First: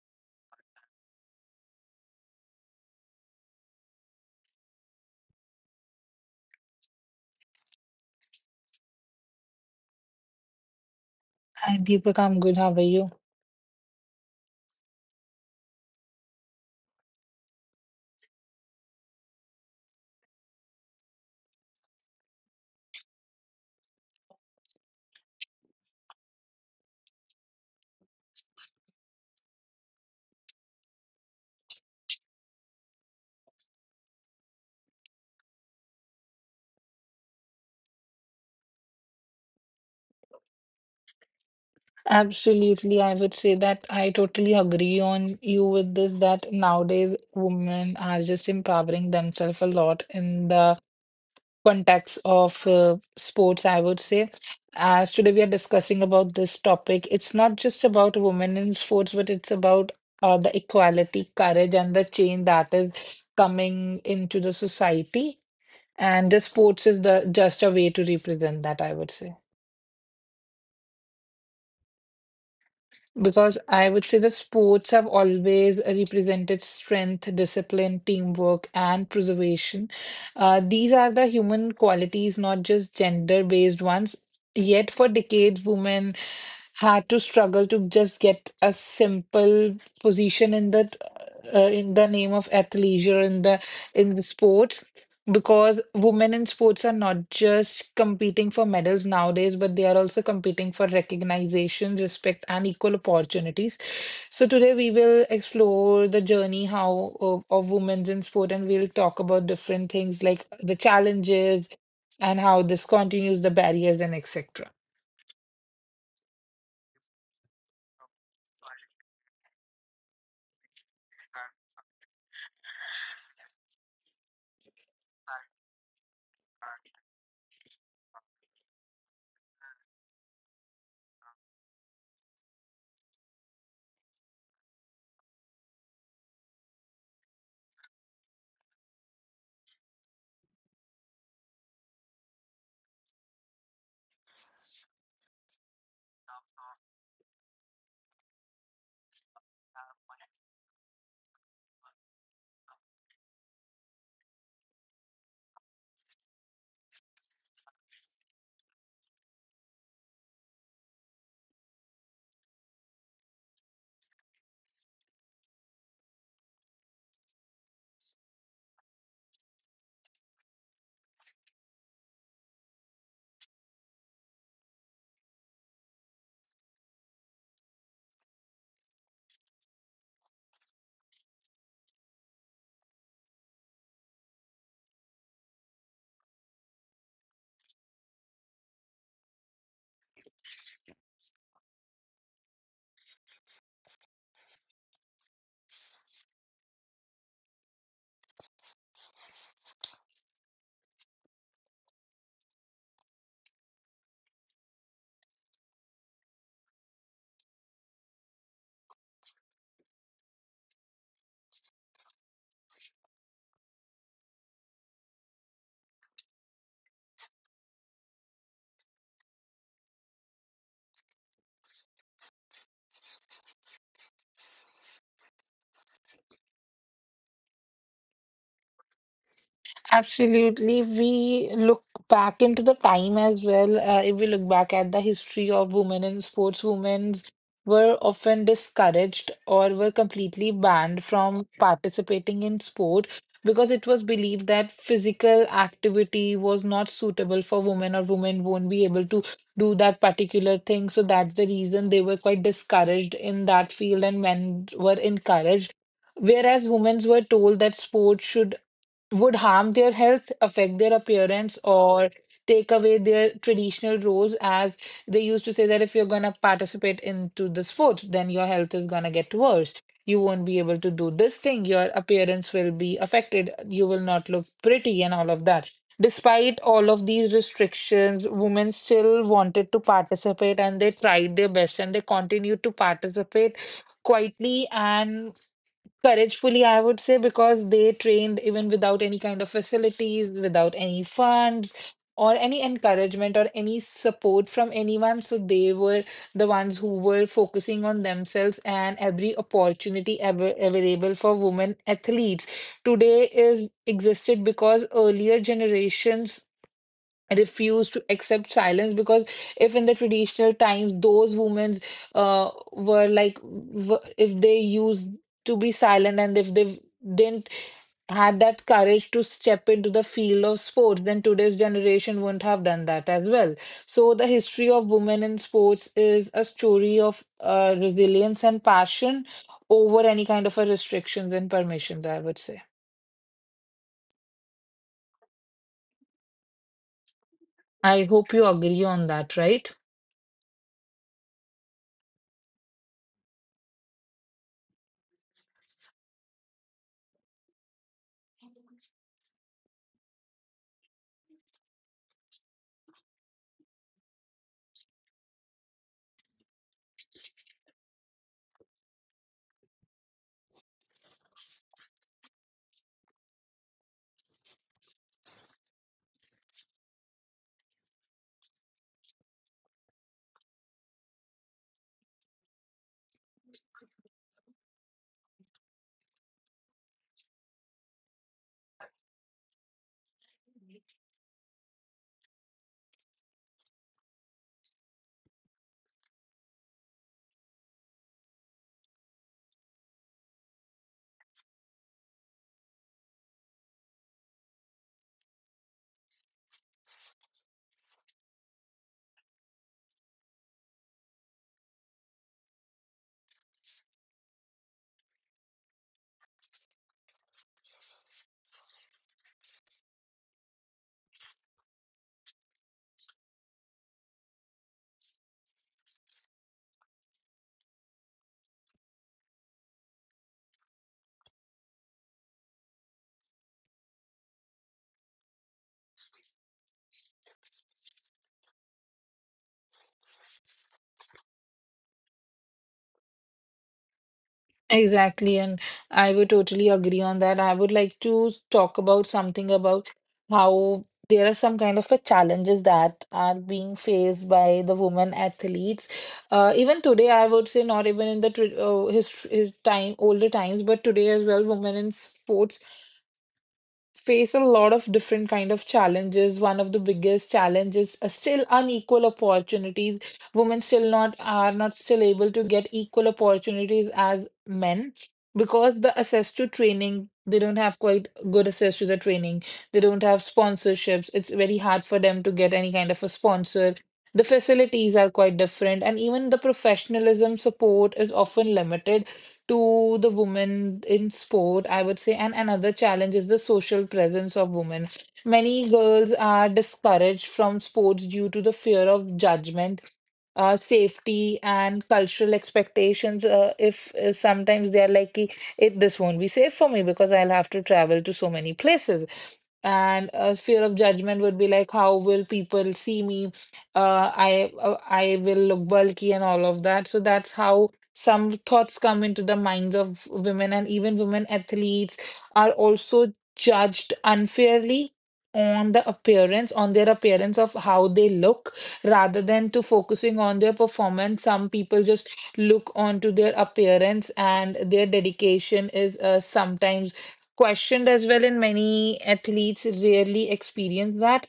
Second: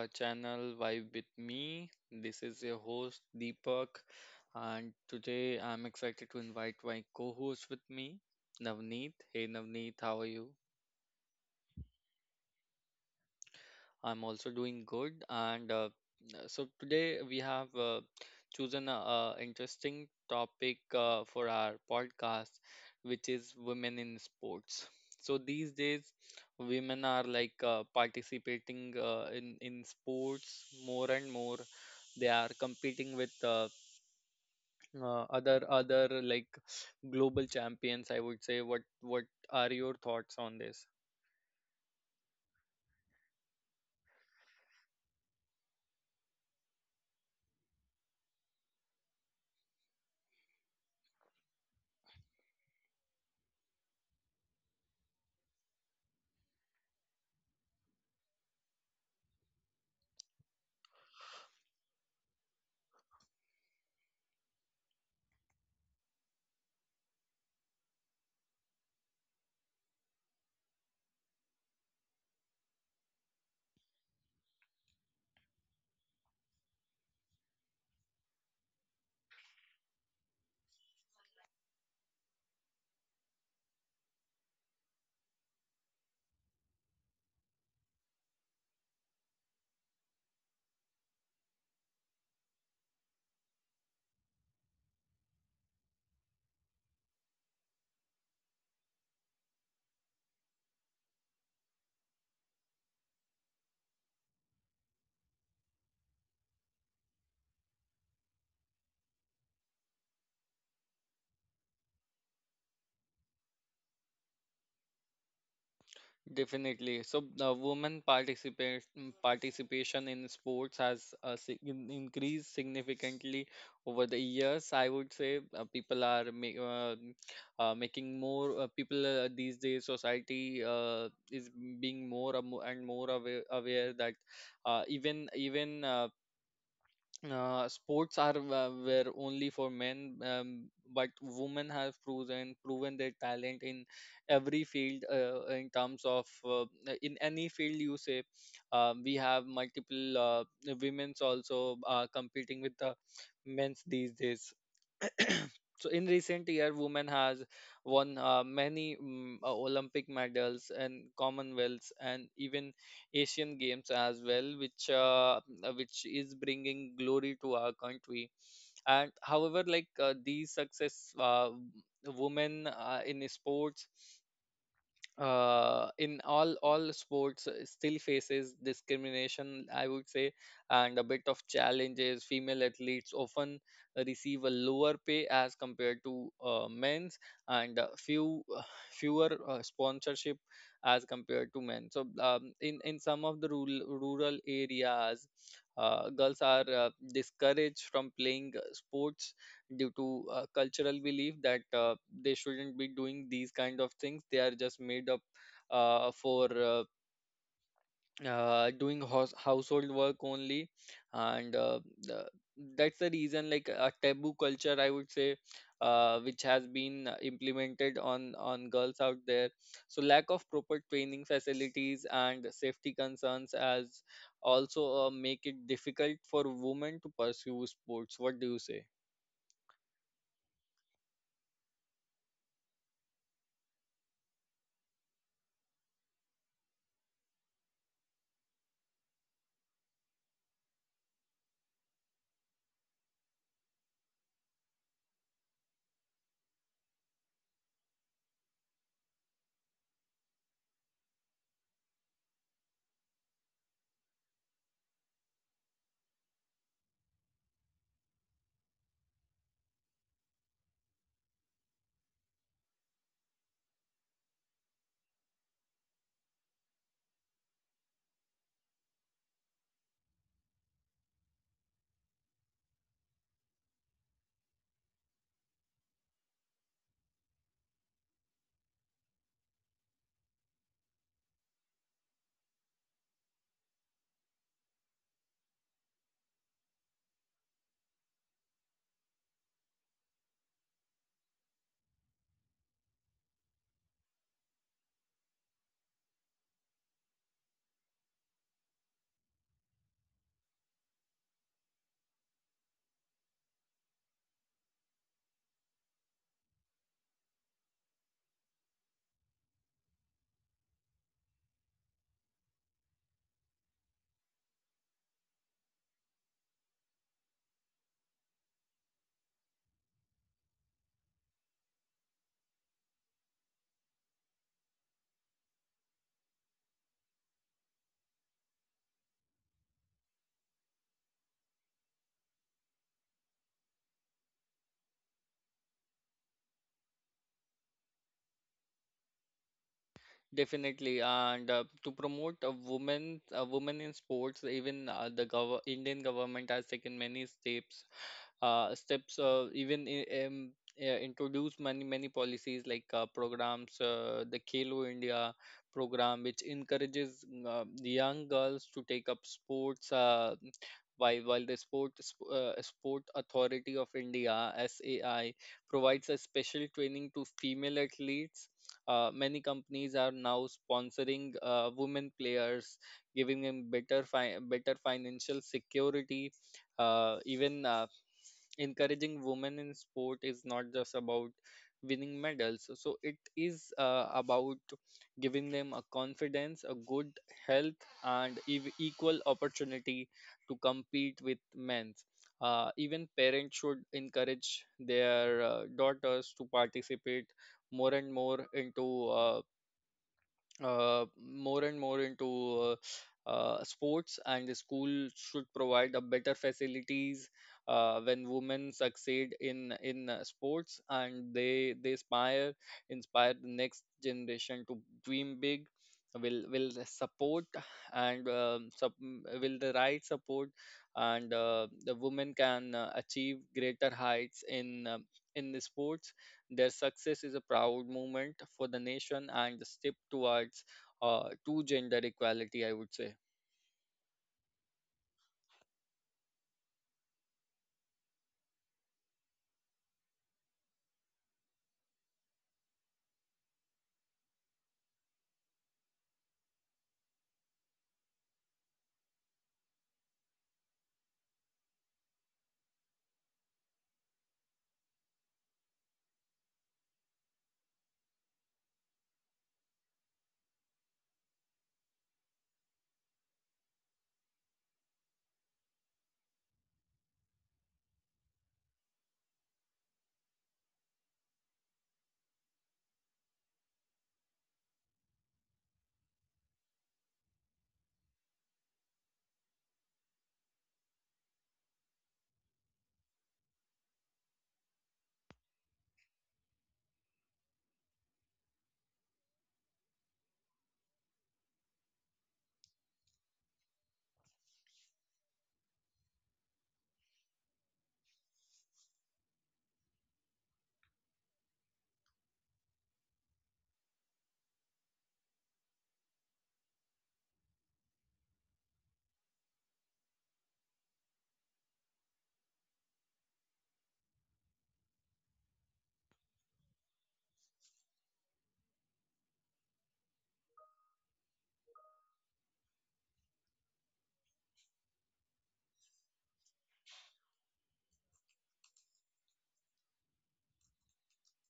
our channel Vibe with me. This is your host Deepak and today I'm excited to invite my co-host with me, Navneet. Hey Navneet, how are you? And Deepika, I'm good. How are you? I'm also doing good. And so today we have chosen a interesting topic for our podcast, which is women in sports. So these days, women are like participating in sports more and more. They are competing with other like global champions, I would say. What are your thoughts on this? Absolutely, I would say that I totally agree on you with this that nowadays women are just empowering themselves a lot in the context of sports, I would say. As today we are discussing about this topic, it's not just about women in sports, but it's about the equality, courage, and the change that is coming into the society. And the sports is the just a way to represent that, I would say. Because I would say the sports have always represented strength, discipline, teamwork, and preservation. These are the human qualities, not just gender-based ones. Yet, for decades, women had to struggle to just get a simple position in the name of athleisure in the sport because women in sports are not just competing for medals nowadays, but they are also competing for recognition, respect, and equal opportunities. So today we will explore the journey how of women's in sport, and we'll talk about different things like the challenges and how this continues the barriers and etc. Definitely. So the participation in sports has increased significantly over the years. I would say people are making more people these days. Society is being more and more and more aware that even even sports are were only for men, but women have proven their talent in every field in terms of in any field you say. Um, we have multiple women's also competing with the men's these days. So in recent year women has won many Olympic medals and Commonwealths and even Asian Games as well, which is bringing glory to our country. And however, like these success, women in sports, in all sports, still faces discrimination, I would say, and a bit of challenges. Female athletes often receive a lower pay as compared to men's, and fewer sponsorship as compared to men. So in some of the rural areas girls are discouraged from playing sports due to cultural belief that they shouldn't be doing these kind of things. They are just made up for household work only. And that's the reason, like a taboo culture, I would say, which has been implemented on girls out there. So lack of proper training facilities and safety concerns as also make it difficult for women to pursue sports. What do you say? Absolutely. We look back into the time as well. If we look back at the history of women in sports, women were often discouraged or were completely banned from participating in sport because it was believed that physical activity was not suitable for women or women won't be able to do that particular thing. So that's the reason they were quite discouraged in that field and men were encouraged. Whereas women were told that sports should would harm their health, affect their appearance, or take away their traditional roles as they used to say that if you're going to participate into the sports, then your health is going to get worse. You won't be able to do this thing. Your appearance will be affected. You will not look pretty and all of that. Despite all of these restrictions, women still wanted to participate and they tried their best and they continued to participate quietly and Couragefully, I would say, because they trained even without any kind of facilities, without any funds, or any encouragement or any support from anyone. So they were the ones who were focusing on themselves and every opportunity ever available for women athletes. Today is existed because earlier generations refuse to accept silence because if in the traditional times those women if they used to be silent and if they didn't had that courage to step into the field of sports then today's generation wouldn't have done that as well. So the history of women in sports is a story of resilience and passion over any kind of a restrictions and permissions, I would say. I hope you agree on that, right? Definitely, and to promote a woman in sports, even the gov Indian government has taken many steps, introduced many policies like programs, the Khelo India program, which encourages the young girls to take up sports. While the Sport Authority of India, SAI, provides a special training to female athletes. Many companies are now sponsoring women players, giving them better financial security. Even Encouraging women in sport is not just about winning medals. So it is about giving them a confidence, a good health, and equal opportunity to compete with men. Even parents should encourage their daughters to participate more and more into uh, more and more into sports, and the school should provide a better facilities. When women succeed in sports and they inspire the next generation to dream big. will will the support and um, sup- will the right support, and the women can achieve greater heights in the sports. Their success is a proud moment for the nation and the step towards to gender equality, I would say. Exactly, and I would totally agree on that. I would like to talk about something about how there are some kind of a challenges that are being faced by the women athletes. Even today, I would say not even in the tr- his time older times, but today as well, women in sports face a lot of different kind of challenges. One of the biggest challenges is still unequal opportunities. Women still not are not still able to get equal opportunities as men because the access to training, they don't have quite good access to the training. They don't have sponsorships. It's very hard for them to get any kind of a sponsor. The facilities are quite different, and even the professionalism support is often limited to the women in sport, I would say. And another challenge is the social presence of women. Many girls are discouraged from sports due to the fear of judgment, safety, and cultural expectations. If sometimes they are like, "Ki, it this won't be safe for me because I'll have to travel to so many places. And a fear of judgment would be like, how will people see me? Uh, I I will look bulky and all of that. So that's how some thoughts come into the minds of women, and even women athletes are also judged unfairly on the appearance, on their appearance of how they look, rather than to focusing on their performance. Some people just look onto their appearance, and their dedication is sometimes questioned as well. And many athletes rarely experience that.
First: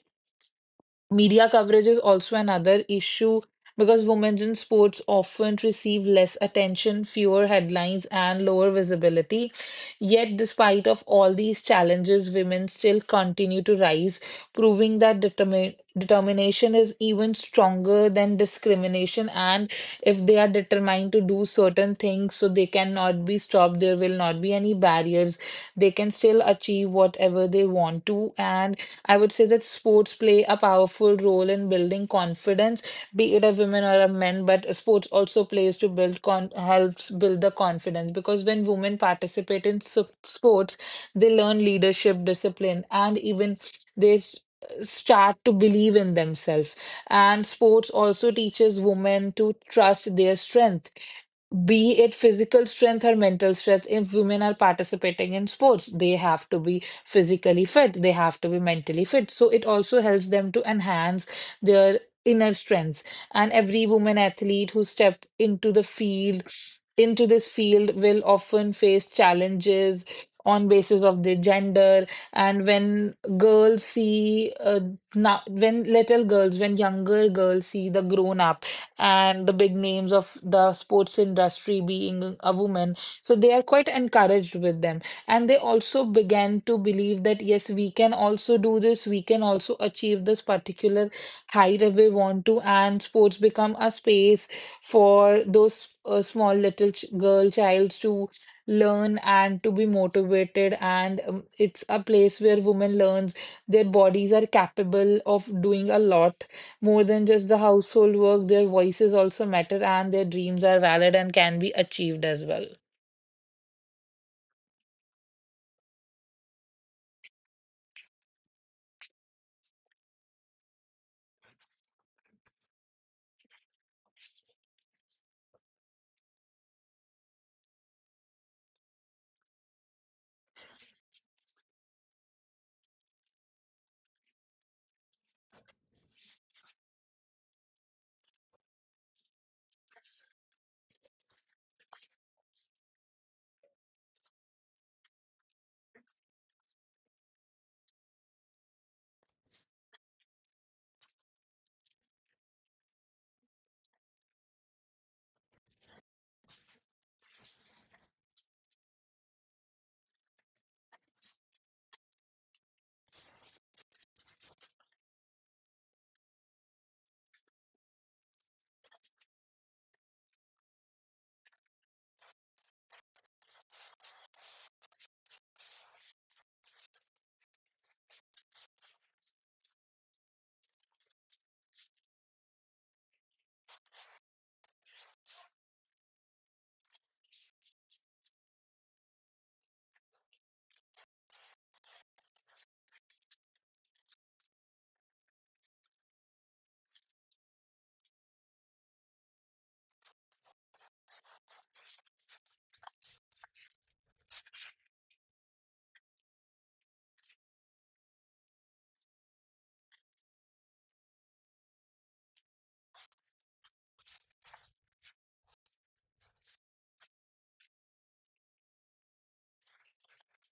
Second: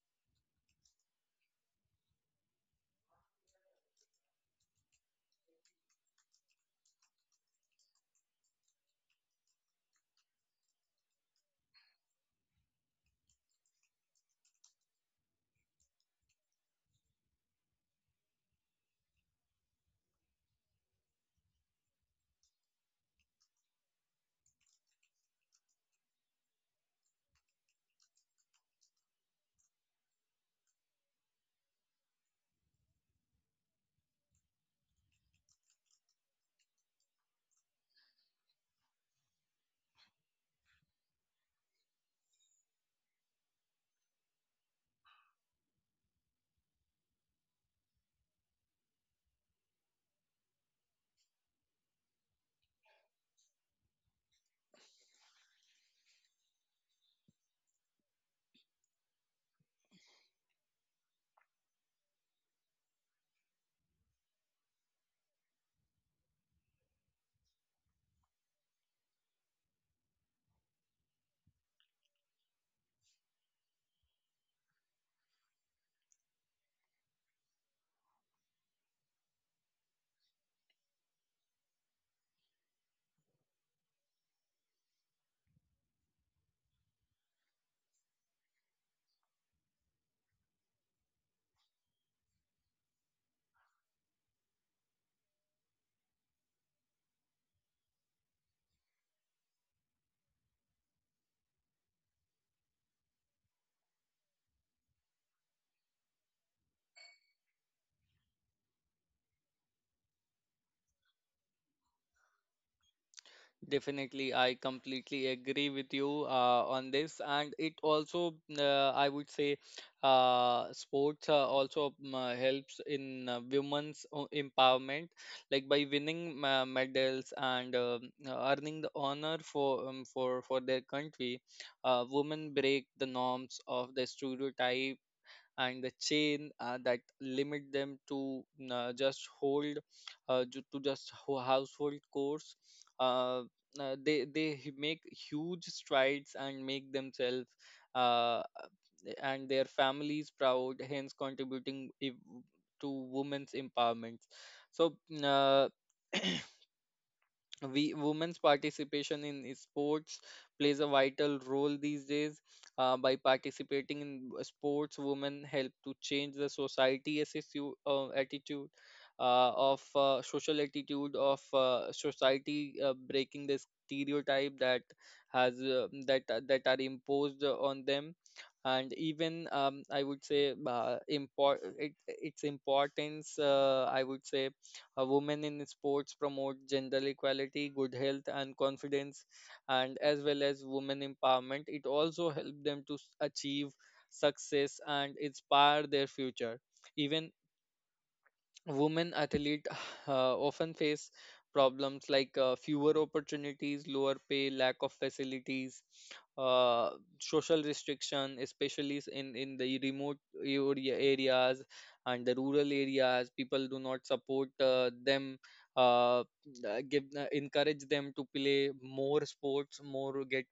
Media coverage is also another issue because women in sports often receive less attention, fewer headlines, and lower visibility. Yet, despite of all these challenges, women still continue to rise, proving that determination is even stronger than discrimination. And if they are determined to do certain things, so they cannot be stopped, there will not be any barriers themselves. They can still achieve whatever they want to. And I would say that sports play a powerful role in building confidence, be it a woman or a man, but sports also plays to build con helps build the confidence because when women participate in sports, they learn leadership, discipline, and even they s- start to believe in themselves. And sports also teaches women to trust their strength, be it physical strength or mental strength. If women are participating in sports, they have to be physically fit, they have to be mentally fit. So it also helps them to enhance their inner strengths. And every woman athlete who step into the field, into this field, will often face challenges on basis of their gender. And when girls see now when little girls when younger girls see the grown up and the big names of the sports industry being a woman. So they are quite encouraged with them. And they also began to believe that, yes, we can also do this, we can also achieve this particular height if we want to, and sports become a space for those small little girl childs to learn and to be motivated, and it's a place where women learns their bodies are capable of doing a lot more than just the household work, their voices also matter and their dreams are valid and can be achieved as well. Definitely, I completely agree with you on this, and it also, I would say, sports also helps in empowerment, like by winning medals and earning the honor for for their country. Women break the norms of the stereotype and the chain that limit them to uh, just hold just household chores. Uh, uh, they they hu- make huge strides and make themselves uh, and their families proud, hence contributing to women's empowerment. So uh, we women's participation in sports plays a vital role these days. By participating in sports, women help to change the society attitude, attitude of social attitude of society, breaking the stereotype that are imposed on them. And even, I would say, its importance, I would say, a woman in sports promote gender equality, good health, and confidence, and as well as women empowerment. It also help them to achieve success and inspire their future. Even women athlete often face problems like fewer opportunities, lower pay, lack of facilities, uh, social restriction, especially in the remote areas, and the rural areas people do not support them, uh, give encourage them to play more sports, more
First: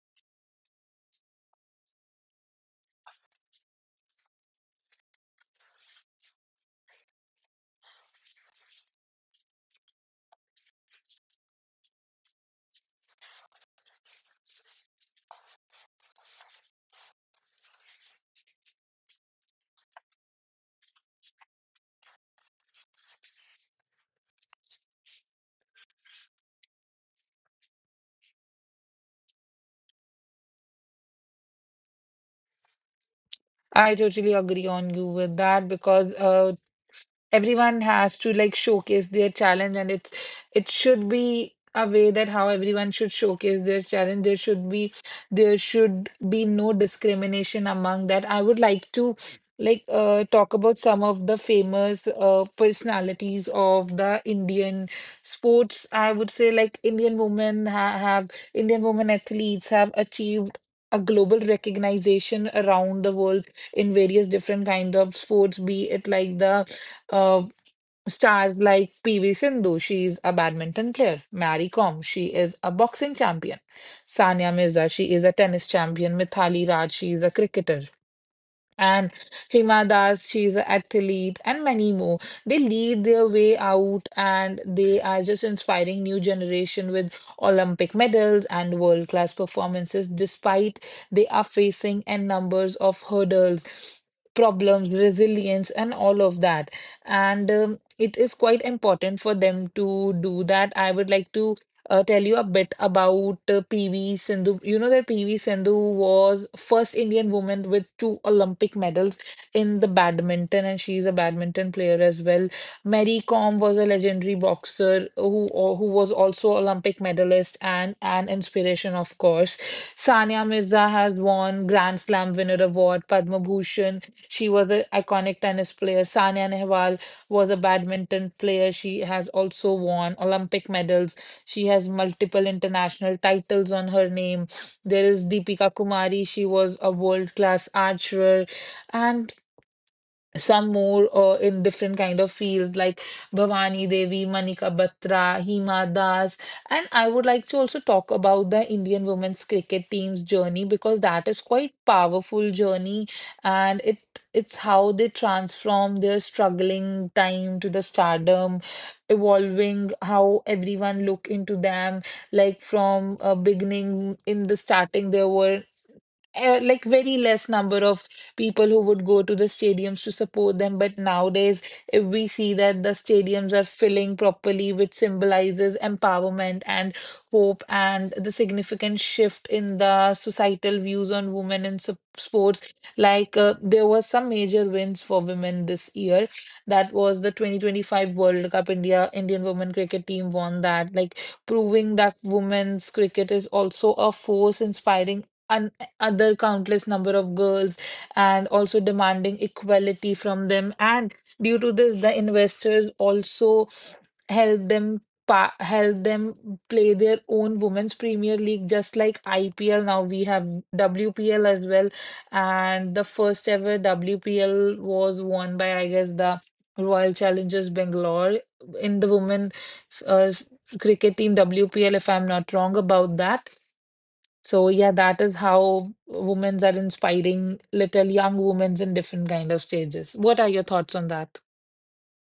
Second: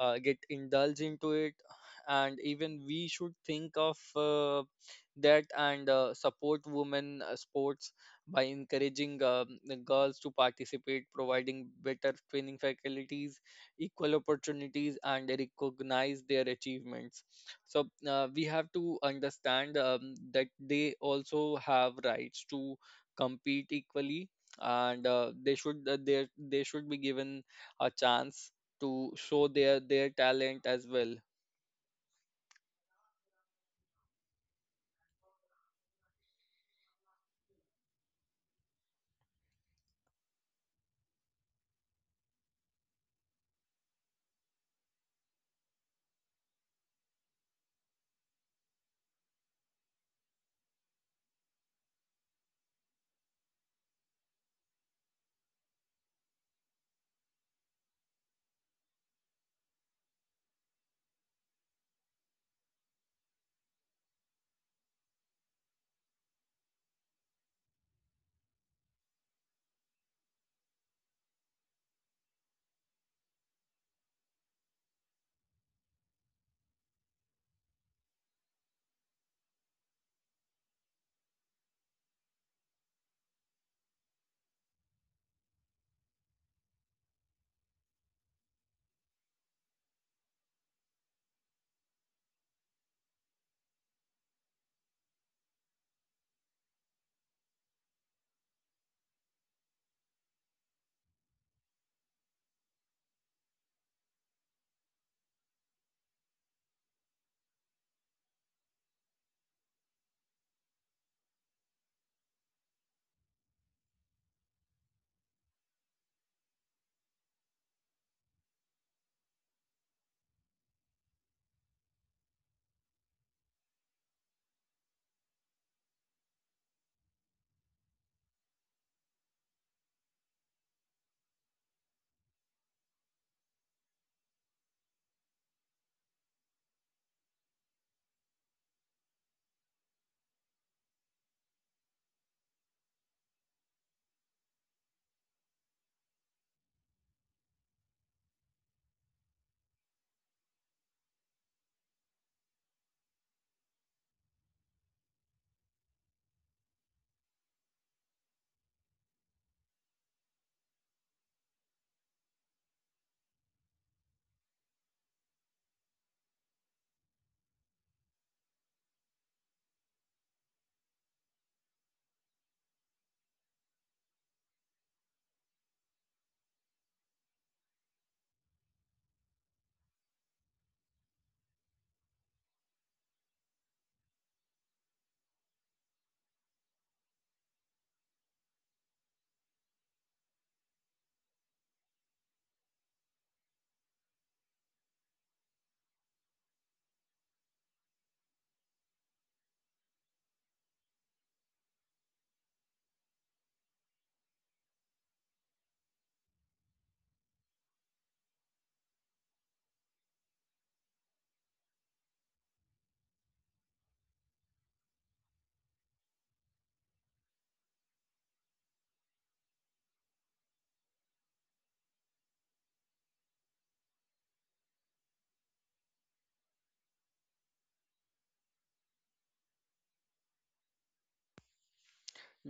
get indulged into it. And even we should think of that and support women sports by encouraging the girls to participate, providing better training facilities, equal opportunities, and recognize their achievements. So we have to understand that they also have rights to compete equally, and they should be given a chance to show their talent as well. I totally agree on you with that because everyone has to like showcase their challenge and it's it should be a way that how everyone should showcase their challenge. There should be there should be no discrimination among that. I would like to like talk about some of the famous personalities of the Indian sports, I would say. Like Indian women have Indian women athletes have achieved a global recognition around the world in various different kind of sports, be it like the uh, stars like PV Sindhu, she is a badminton player. Mary Kom, she is a boxing champion. Sania Mirza, she is a tennis champion. Mithali Raj, she is a cricketer, and Hima Das, she's an athlete, and many more. They lead their way out and they are just inspiring new generation with Olympic medals and world-class performances, despite they are facing n numbers of hurdles, problems, resilience, and all of that. And it is quite important for them to do that. I would like to tell you a bit about PV Sindhu. You know that PV Sindhu was first Indian woman with two Olympic medals in the badminton, and she's a badminton player as well. Mary Kom was a legendary boxer who was also Olympic medalist and an inspiration, of course. Sania Mirza has won Grand Slam winner award, Padma Bhushan. She was an iconic tennis player. Sania Nehwal was a badminton player. She has also won Olympic medals. She has multiple international titles on her name. There is Deepika Kumari. She was a world class archer. And some more in different kind of fields like Bhavani Devi, Manika Batra, Hima Das, and I would like to also talk about the Indian women's cricket team's journey because that is quite powerful journey and it it's how they transform their struggling time to the stardom, evolving how everyone look into them like from beginning in the starting there were like very less number of people who would go to the stadiums to support them. But nowadays, if we see that the stadiums are filling properly, which symbolizes empowerment and hope and the significant shift in the societal views on women in sports, like there was some major wins for women this year. That was the 2025 World Cup. Indian women cricket team won that, like proving that women's cricket is also a force inspiring other countless number of girls and also demanding equality from them. And due to this the investors also help them help them play their own women's premier league just like IPL. Now we have WPL as well, and the first ever WPL was won by, I guess, the Royal Challengers Bangalore in the women uh, cricket team WPL, if I'm not wrong about that. So yeah, that is how women are inspiring little young women in different kind of stages. What are your thoughts on that?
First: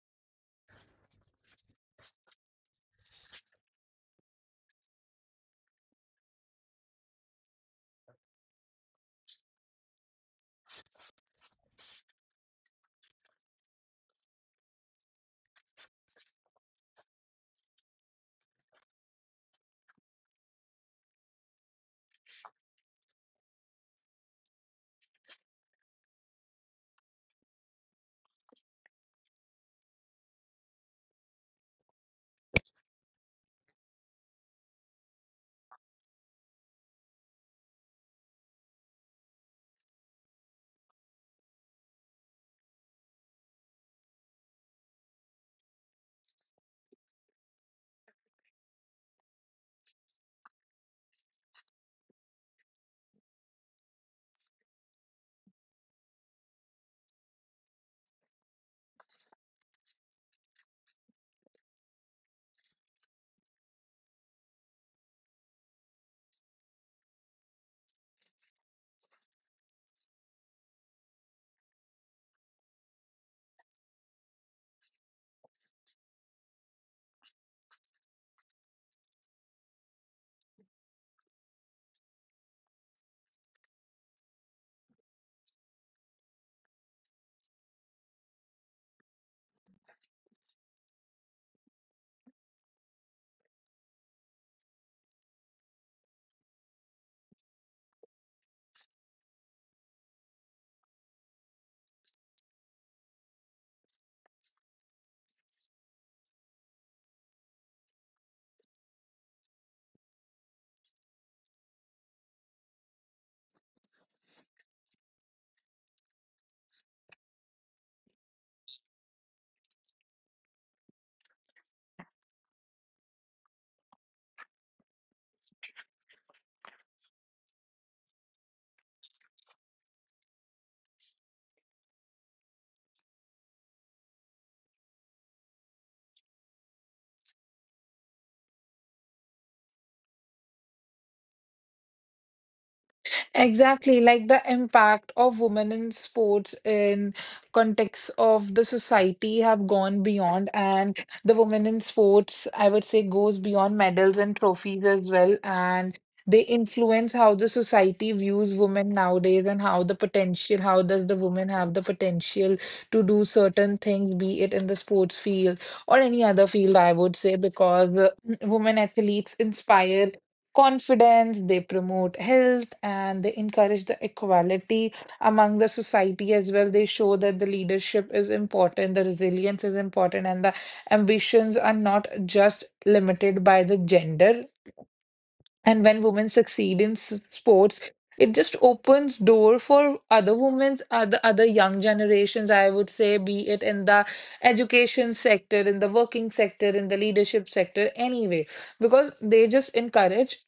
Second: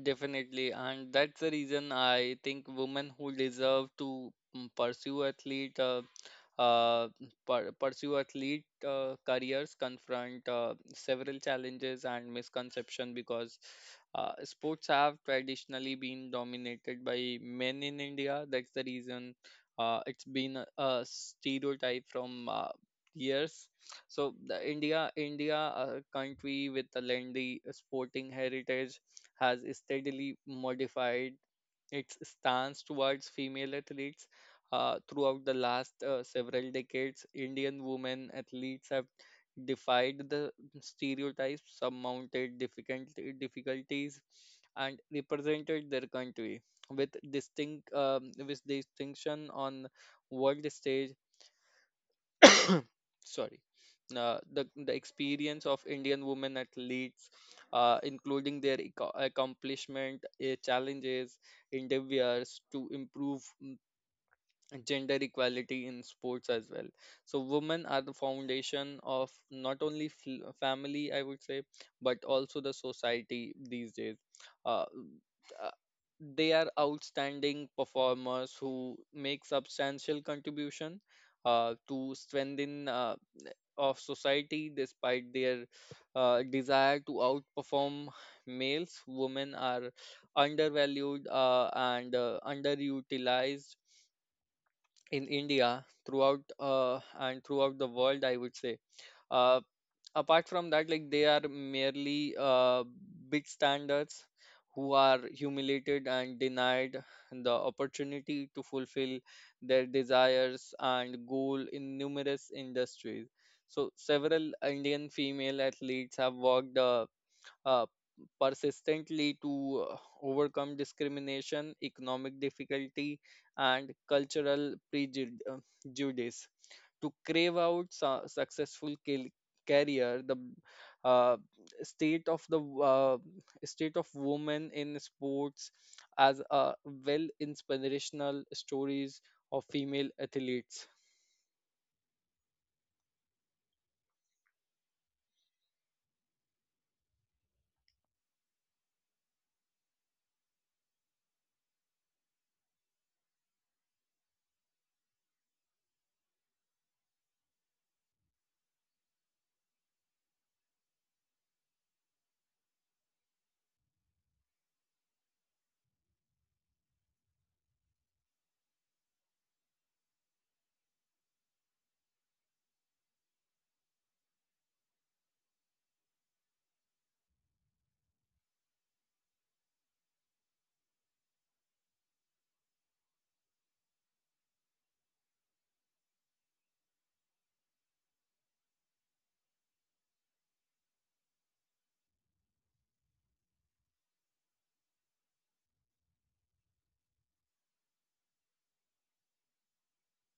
Definitely, and that's the reason I think women who deserve to uh, pursue athlete careers confront several challenges and misconception, because sports have traditionally been dominated by men in India. That's the reason it's been a stereotype from years. So the India, a country with a lengthy sporting heritage, has steadily modified its stance towards female athletes. Throughout the last several decades, Indian women athletes have defied the stereotypes, surmounted difficulties, and represented their country with distinction on world stage. Sorry. The experience of Indian women athletes, including their accomplishment, challenges, endeavors to improve gender equality in sports as well. So women are the foundation of not only family, I would say, but also the society these days. uh, uh, they are outstanding performers who make substantial contribution to strengthen of society, despite their desire to outperform males. Women are undervalued and underutilized in India, throughout the world, I would say. Uh, Apart from that, like, they are merely big standards who are humiliated and denied the opportunity to fulfill their desires and goal in numerous industries. So several Indian female athletes have worked uh, persistently to uh, overcome discrimination, economic difficulty, and cultural prejudice, to crave out successful career. The uh, state of the uh, state of women in sports, as well, inspirational stories of female athletes. Exactly, like the impact of women in sports in context of the society have gone beyond, and the women in sports, I would say, goes beyond medals and trophies as well, and they influence how the society views women nowadays and how the potential, how does the woman have the potential to do certain things, be it in the sports field or any other field, I would say. Because women athletes inspire confidence, they promote health, and they encourage the equality among the society as well. They show that the leadership is important, the resilience is important, and the ambitions are not just limited by the gender. And when women succeed in sports, it just opens door for other women's other young generations, I would say, be it in the education sector, in the working sector, in the leadership sector anyway, because they just encourage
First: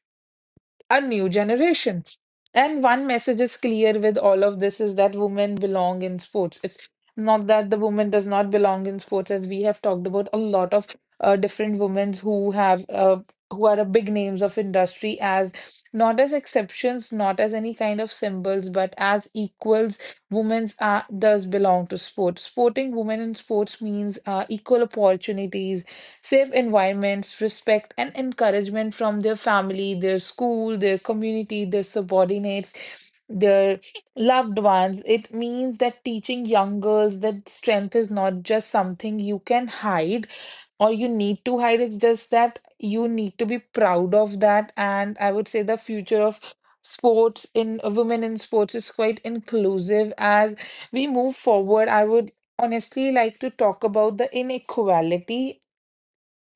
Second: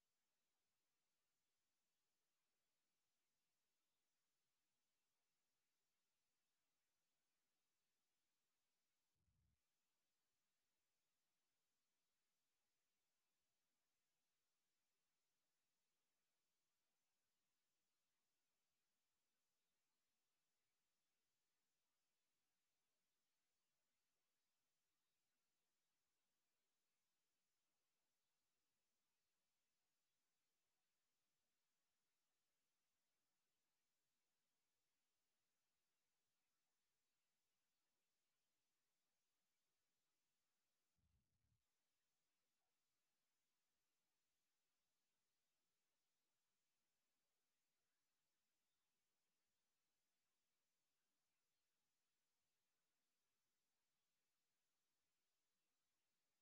a new generation. And one message is clear with all of this is that women belong in sports. It's not that the woman does not belong in sports, as we have talked about a lot of different women who have who are a big names of industry, as not as exceptions, not as any kind of symbols, but as equals. Women are does belong to sports. Sporting women in sports means equal opportunities, safe environments, respect, and encouragement from their family, their school, their community, their subordinates, their loved ones. It means that teaching young girls that strength is not just something you can hide or you need to hide. It's just that you need to be proud of that. And I would say the future of sports in women in sports is quite inclusive as we move forward. I would honestly like to talk about the inequality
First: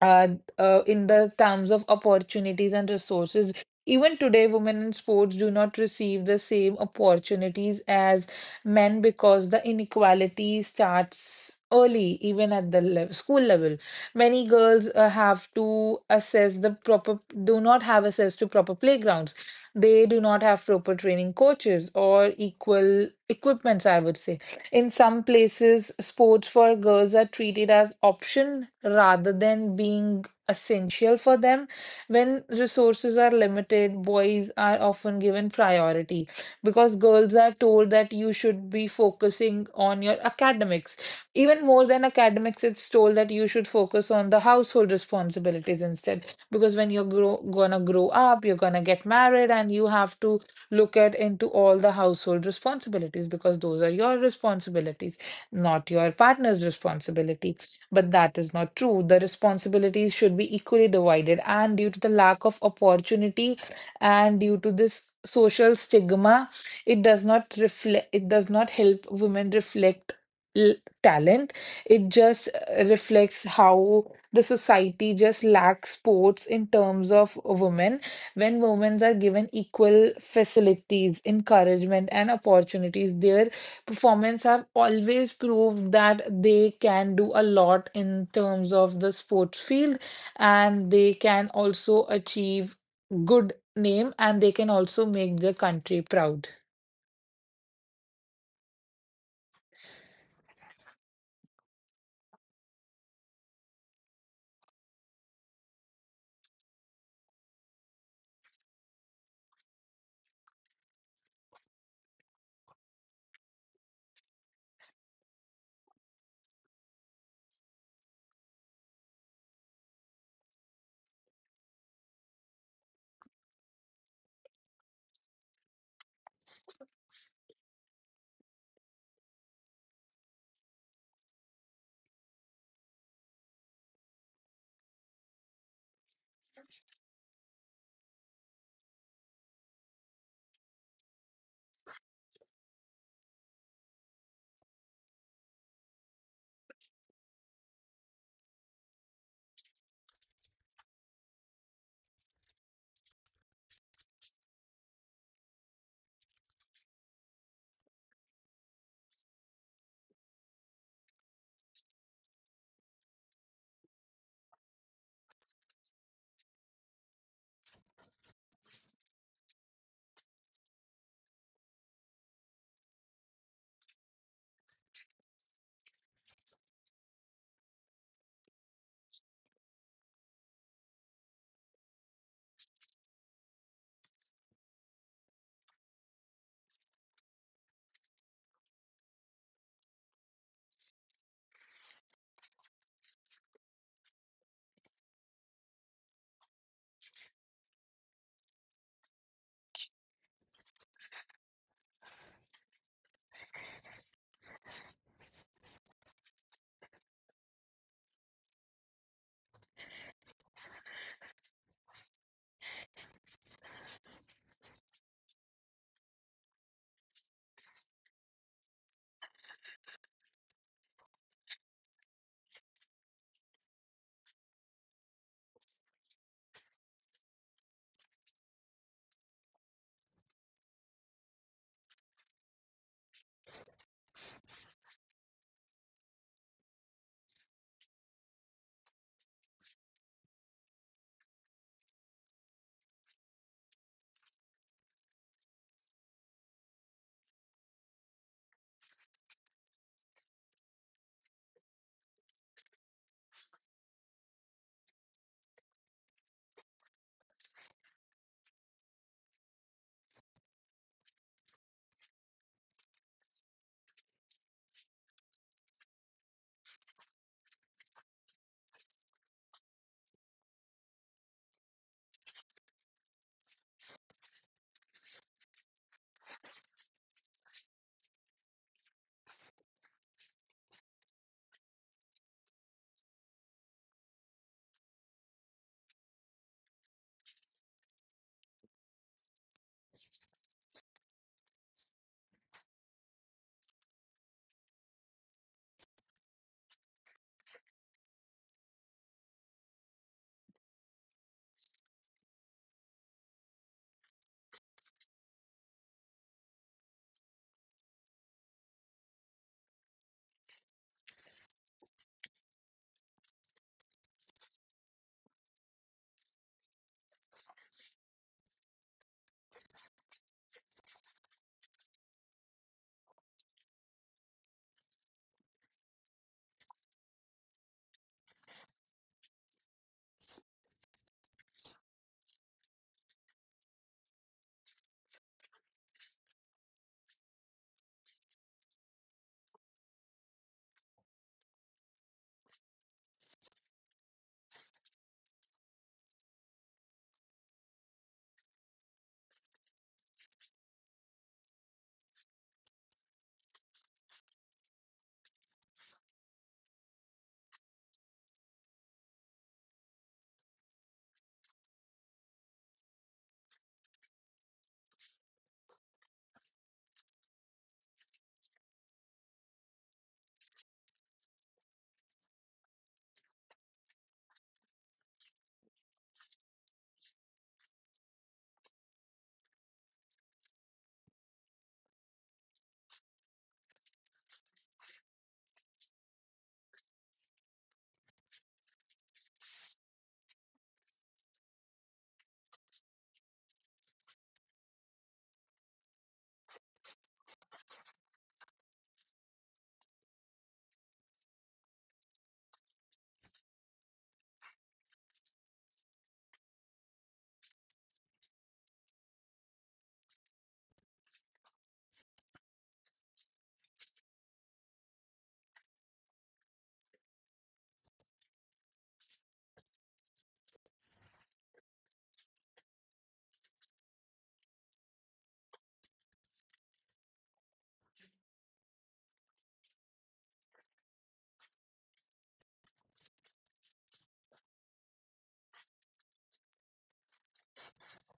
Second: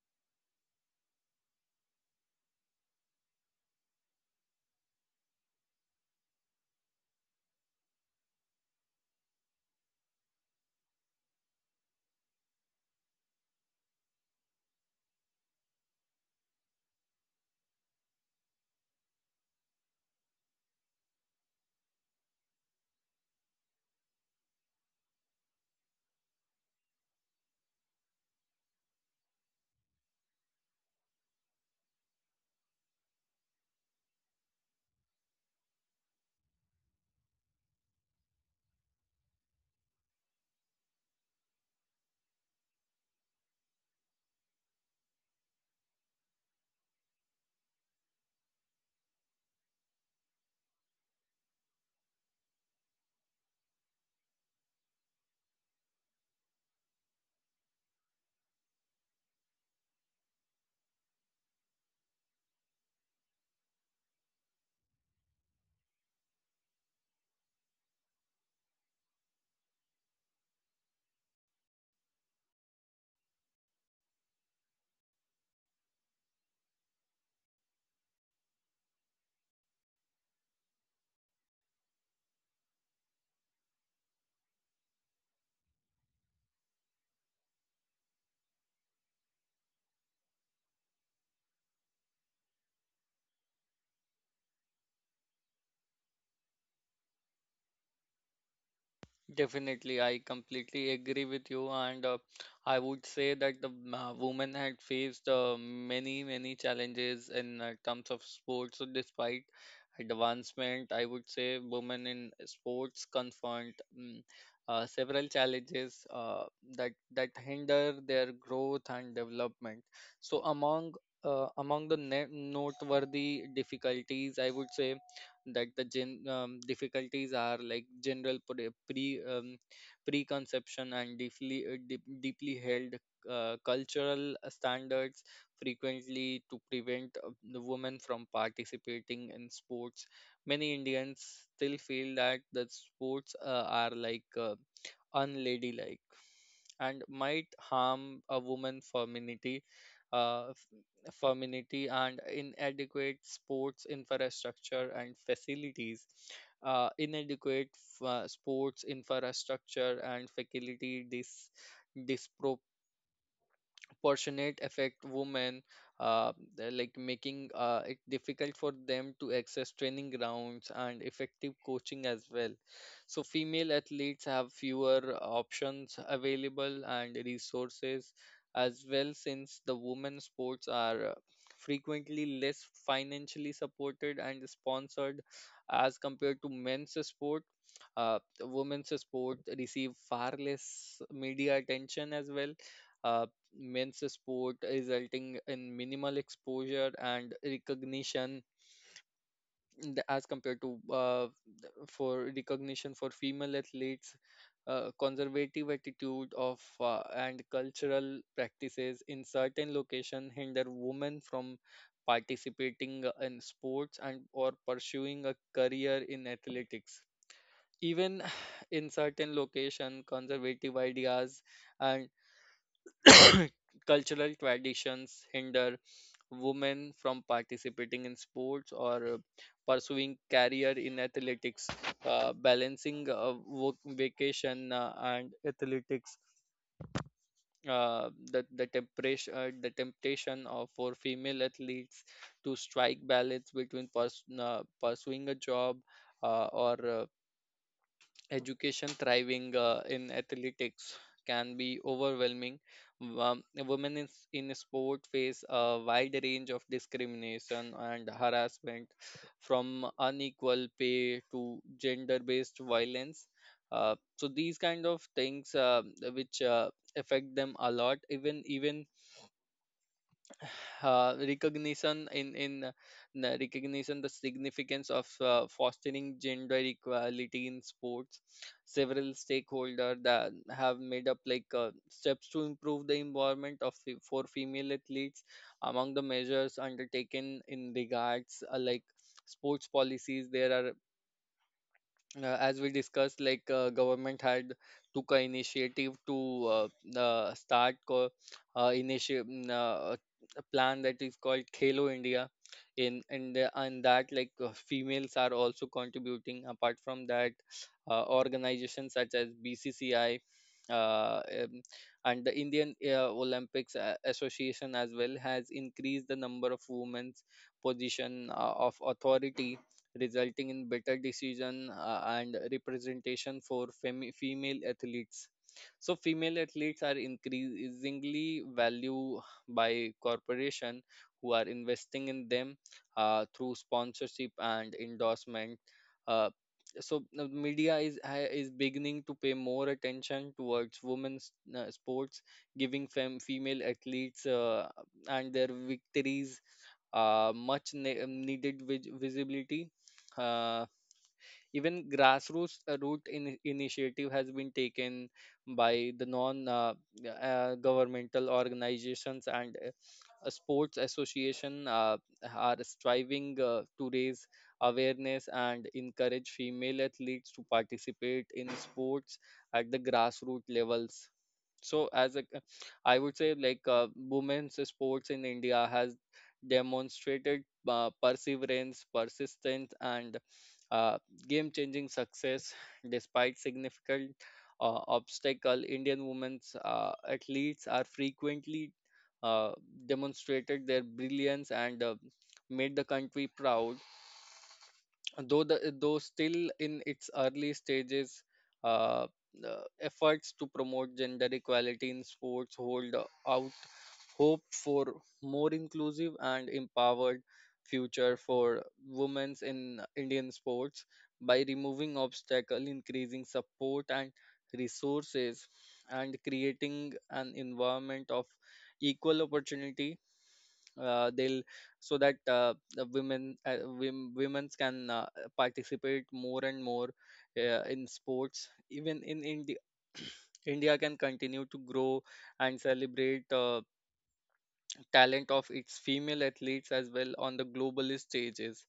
uh, in the terms of opportunities and resources. Even today, women in sports do not receive the same opportunities as men, because the inequality starts early, even at the lev school level. Many girls have to assess the proper, do not have access to proper playgrounds. They do not have proper training coaches or equal equipments, I would say. In some places, sports for girls are treated as option rather than being essential for them. When resources are limited, boys are often given priority, because girls are told that you should be focusing on your academics. Even more than academics, it's told that you should focus on the household responsibilities instead. Because when you're grow gonna grow up, you're gonna get married, and you have to look at into all the household responsibilities because those are your responsibilities, not your partner's responsibility. But that is not true. The responsibilities should be equally divided. And due to the lack of opportunity and due to this social stigma, it does not reflect, it does not help women reflect l- talent. It just reflects how the society just lacks sports in terms of women. When women are given equal facilities, encouragement, and opportunities, their performance have always proved that they can do a lot in terms of the sports field, and they can also achieve good name and they can also make the country proud. Definitely, I completely agree with you, and I would say that women had faced many, many challenges in terms of sports. So, despite advancement, I would say women in sports confront several challenges that hinder their growth and development. So, among the noteworthy difficulties, I would say that the gen difficulties are like general preconception and deeply held cultural standards frequently to prevent the women from participating in sports. Many Indians still feel that the sports are like unladylike and might harm a woman's uh, femininity. And inadequate sports infrastructure and facilities. Uh, inadequate Sports infrastructure and facility proportionate affect women. They're like making it difficult for them to access training grounds and effective coaching as well. So female athletes have fewer options available and resources as well, since the women sports are frequently less financially supported and sponsored as compared to men's sport. Women's sport receive far less media attention as well. Uh, Men's sport resulting in minimal exposure and recognition, in as compared to for female athletes. Conservative attitude of and cultural practices in certain location hinder women from participating in sports and or pursuing a career in athletics. Even in certain location, conservative ideas and cultural traditions hinder women from participating in sports or pursuing career in athletics. Balancing work, vacation, and athletics, the temptation of for female athletes to strike balance between pursuing a job or education, thriving in athletics, can be overwhelming. Women in sport face a wide range of discrimination and harassment, from unequal pay to gender-based violence. So these kind of things which affect them a lot. Even uh, recognition in in uh, recognition, the significance of fostering gender equality in sports. Several stakeholders that have made up like steps to improve the environment of for female athletes. Among the measures undertaken in regards, like sports policies, there are, as we discussed, like government had took a initiative to uh, uh, start co- initiative, a plan that is called Khelo India. In and the, and that, like, females are also contributing. Apart from that, organizations such as BCCI. Uh, um, and the Indian Olympics Association as well has increased the number of women's position of authority, resulting in better decision and representation for female athletes. So female athletes are increasingly valued by corporation who are investing in them through sponsorship and endorsement. Uh, so the media is is beginning to pay more attention towards women's sports, giving female athletes and their victories much needed visibility. Uh, Even grassroots initiative has been taken by the non governmental organizations and a sports association are striving to raise awareness and encourage female athletes to participate in sports at the grassroots levels. So as a I would say, like, women's sports in India has demonstrated perseverance, persistence, and uh, game changing success. Despite significant obstacle, Indian women's athletes are frequently uh, demonstrated their brilliance and made the country proud. Though still in its early stages, uh, the efforts to promote gender equality in sports hold out hope for more inclusive and empowered future for women in Indian sports, by removing obstacle, increasing support and resources, and creating an environment of equal opportunity. They'll So that the women's can participate more and more in sports even in India. India can continue to grow and celebrate talent of its female athletes as well on the globalist stages.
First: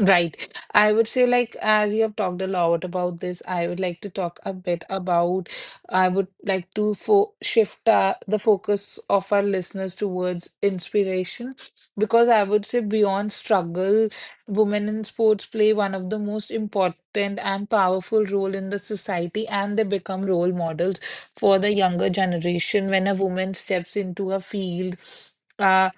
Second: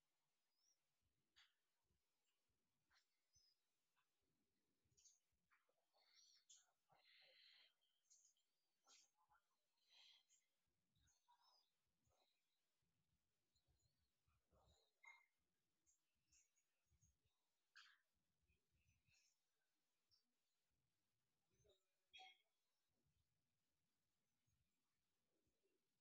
Right. I would say, like, as you have talked a lot about this, I would like to talk a bit about, I would like to fo shift the focus of our listeners towards inspiration. Because I would say, beyond struggle, women in sports play one of the most important and powerful role in the society, and they become role models for the younger generation when a woman steps into a field. uh,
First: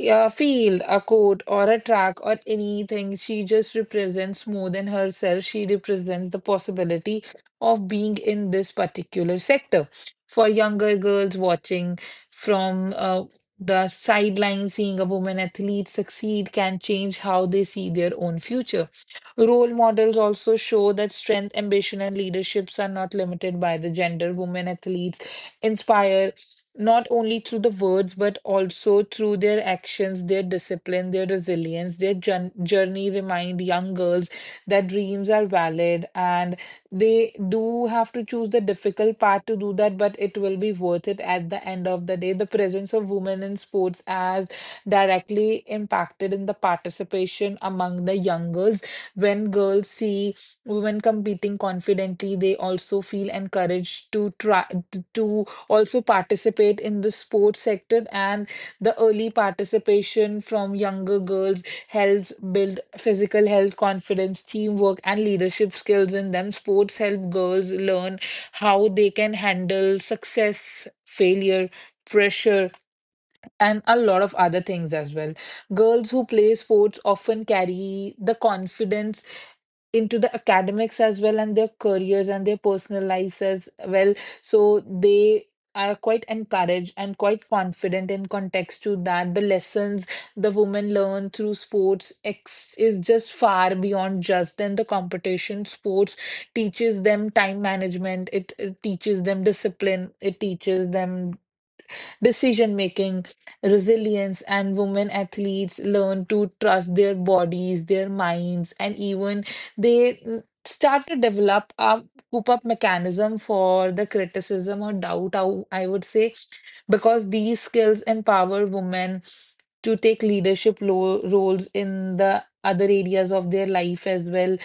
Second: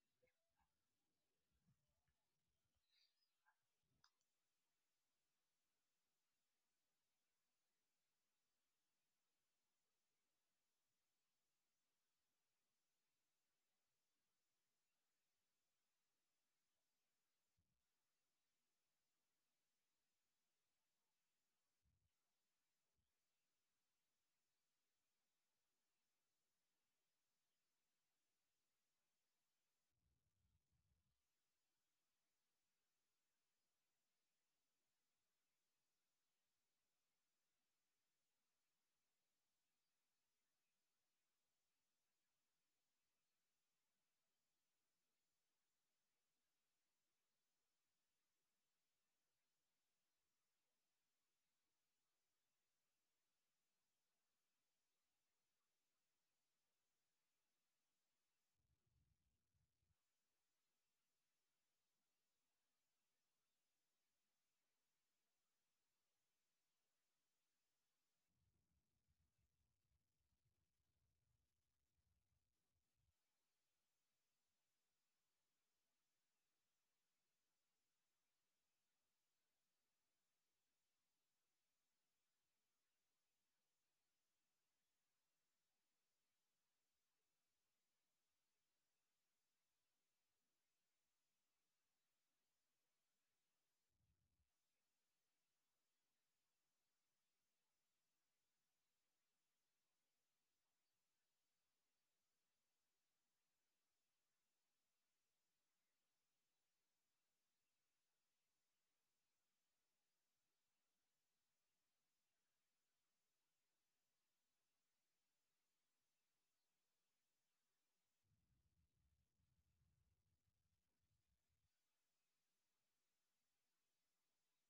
a field, a court, or a track, or anything. She just represents more than herself. She represents the possibility of being in this particular sector. For younger girls watching from the sideline, seeing a woman athlete succeed can change how they see their own future. Role models also show that strength, ambition, and leaderships are not limited by the gender. Women athletes inspire not only through the words, but also through their actions, their discipline, their resilience, their journey remind young girls that dreams are valid and they do have to choose the difficult path to do that, but it will be worth it at the end of the day. The presence of women in sports has directly impacted in the participation among the young girls. When girls see women competing confidently, they also feel encouraged to try to also participate in the sports sector, and the early participation from younger girls helps build physical health, confidence, teamwork, and leadership skills in them. Sports help girls learn how they can handle success, failure, pressure, and a lot of other things as well. Girls who play sports often carry the confidence into the academics as well, and their careers and their personal lives as well. So they are quite encouraged and quite confident in context to that. The lessons the women learn through sports is just far beyond just then the competition. Sports teaches them time management, it teaches them discipline, it teaches them decision making, resilience, and women athletes learn to trust their bodies, their minds, and even they start to develop a coop up mechanism for the criticism or doubt, I would say, because these skills empower women to take leadership roles in the other areas of their life as well.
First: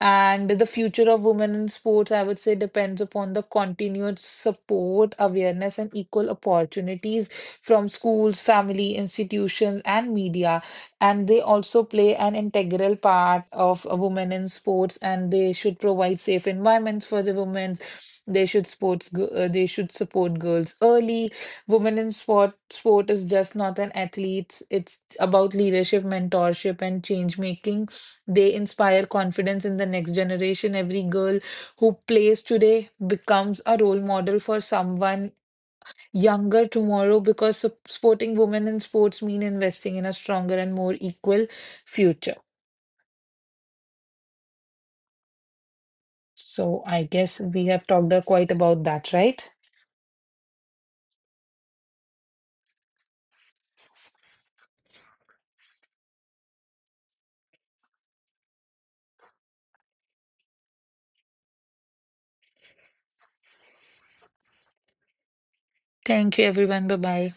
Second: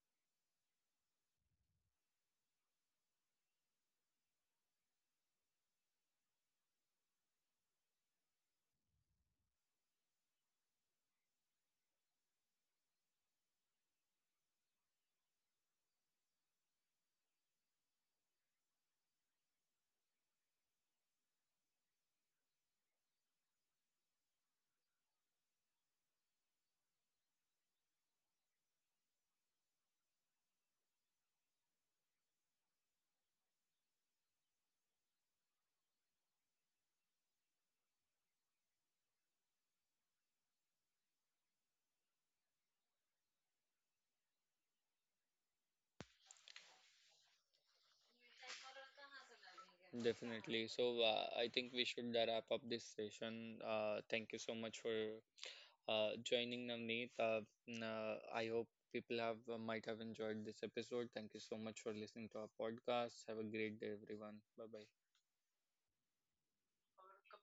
And the future of women in sports, I would say, depends upon the continued support, awareness, and equal opportunities from schools, family, institutions, and media. And they also play an integral part of women in sports, and they should provide safe environments for the women. They should sports. They should support girls early. Women in sport. Sport is just not an athlete. It's about leadership, mentorship, and change making. They inspire confidence in the next generation. Every girl who plays today becomes a role model for someone younger tomorrow, because supporting women in sports mean investing in a stronger and more equal future. So I guess we have talked quite about that, right? Definitely. So I think we should wrap up this session. Thank you so much for joining, Navneet. I hope people have might have enjoyed this episode. Thank you so much for listening to our podcast. Have a great day, everyone. Bye bye. Thank you, everyone. Bye bye.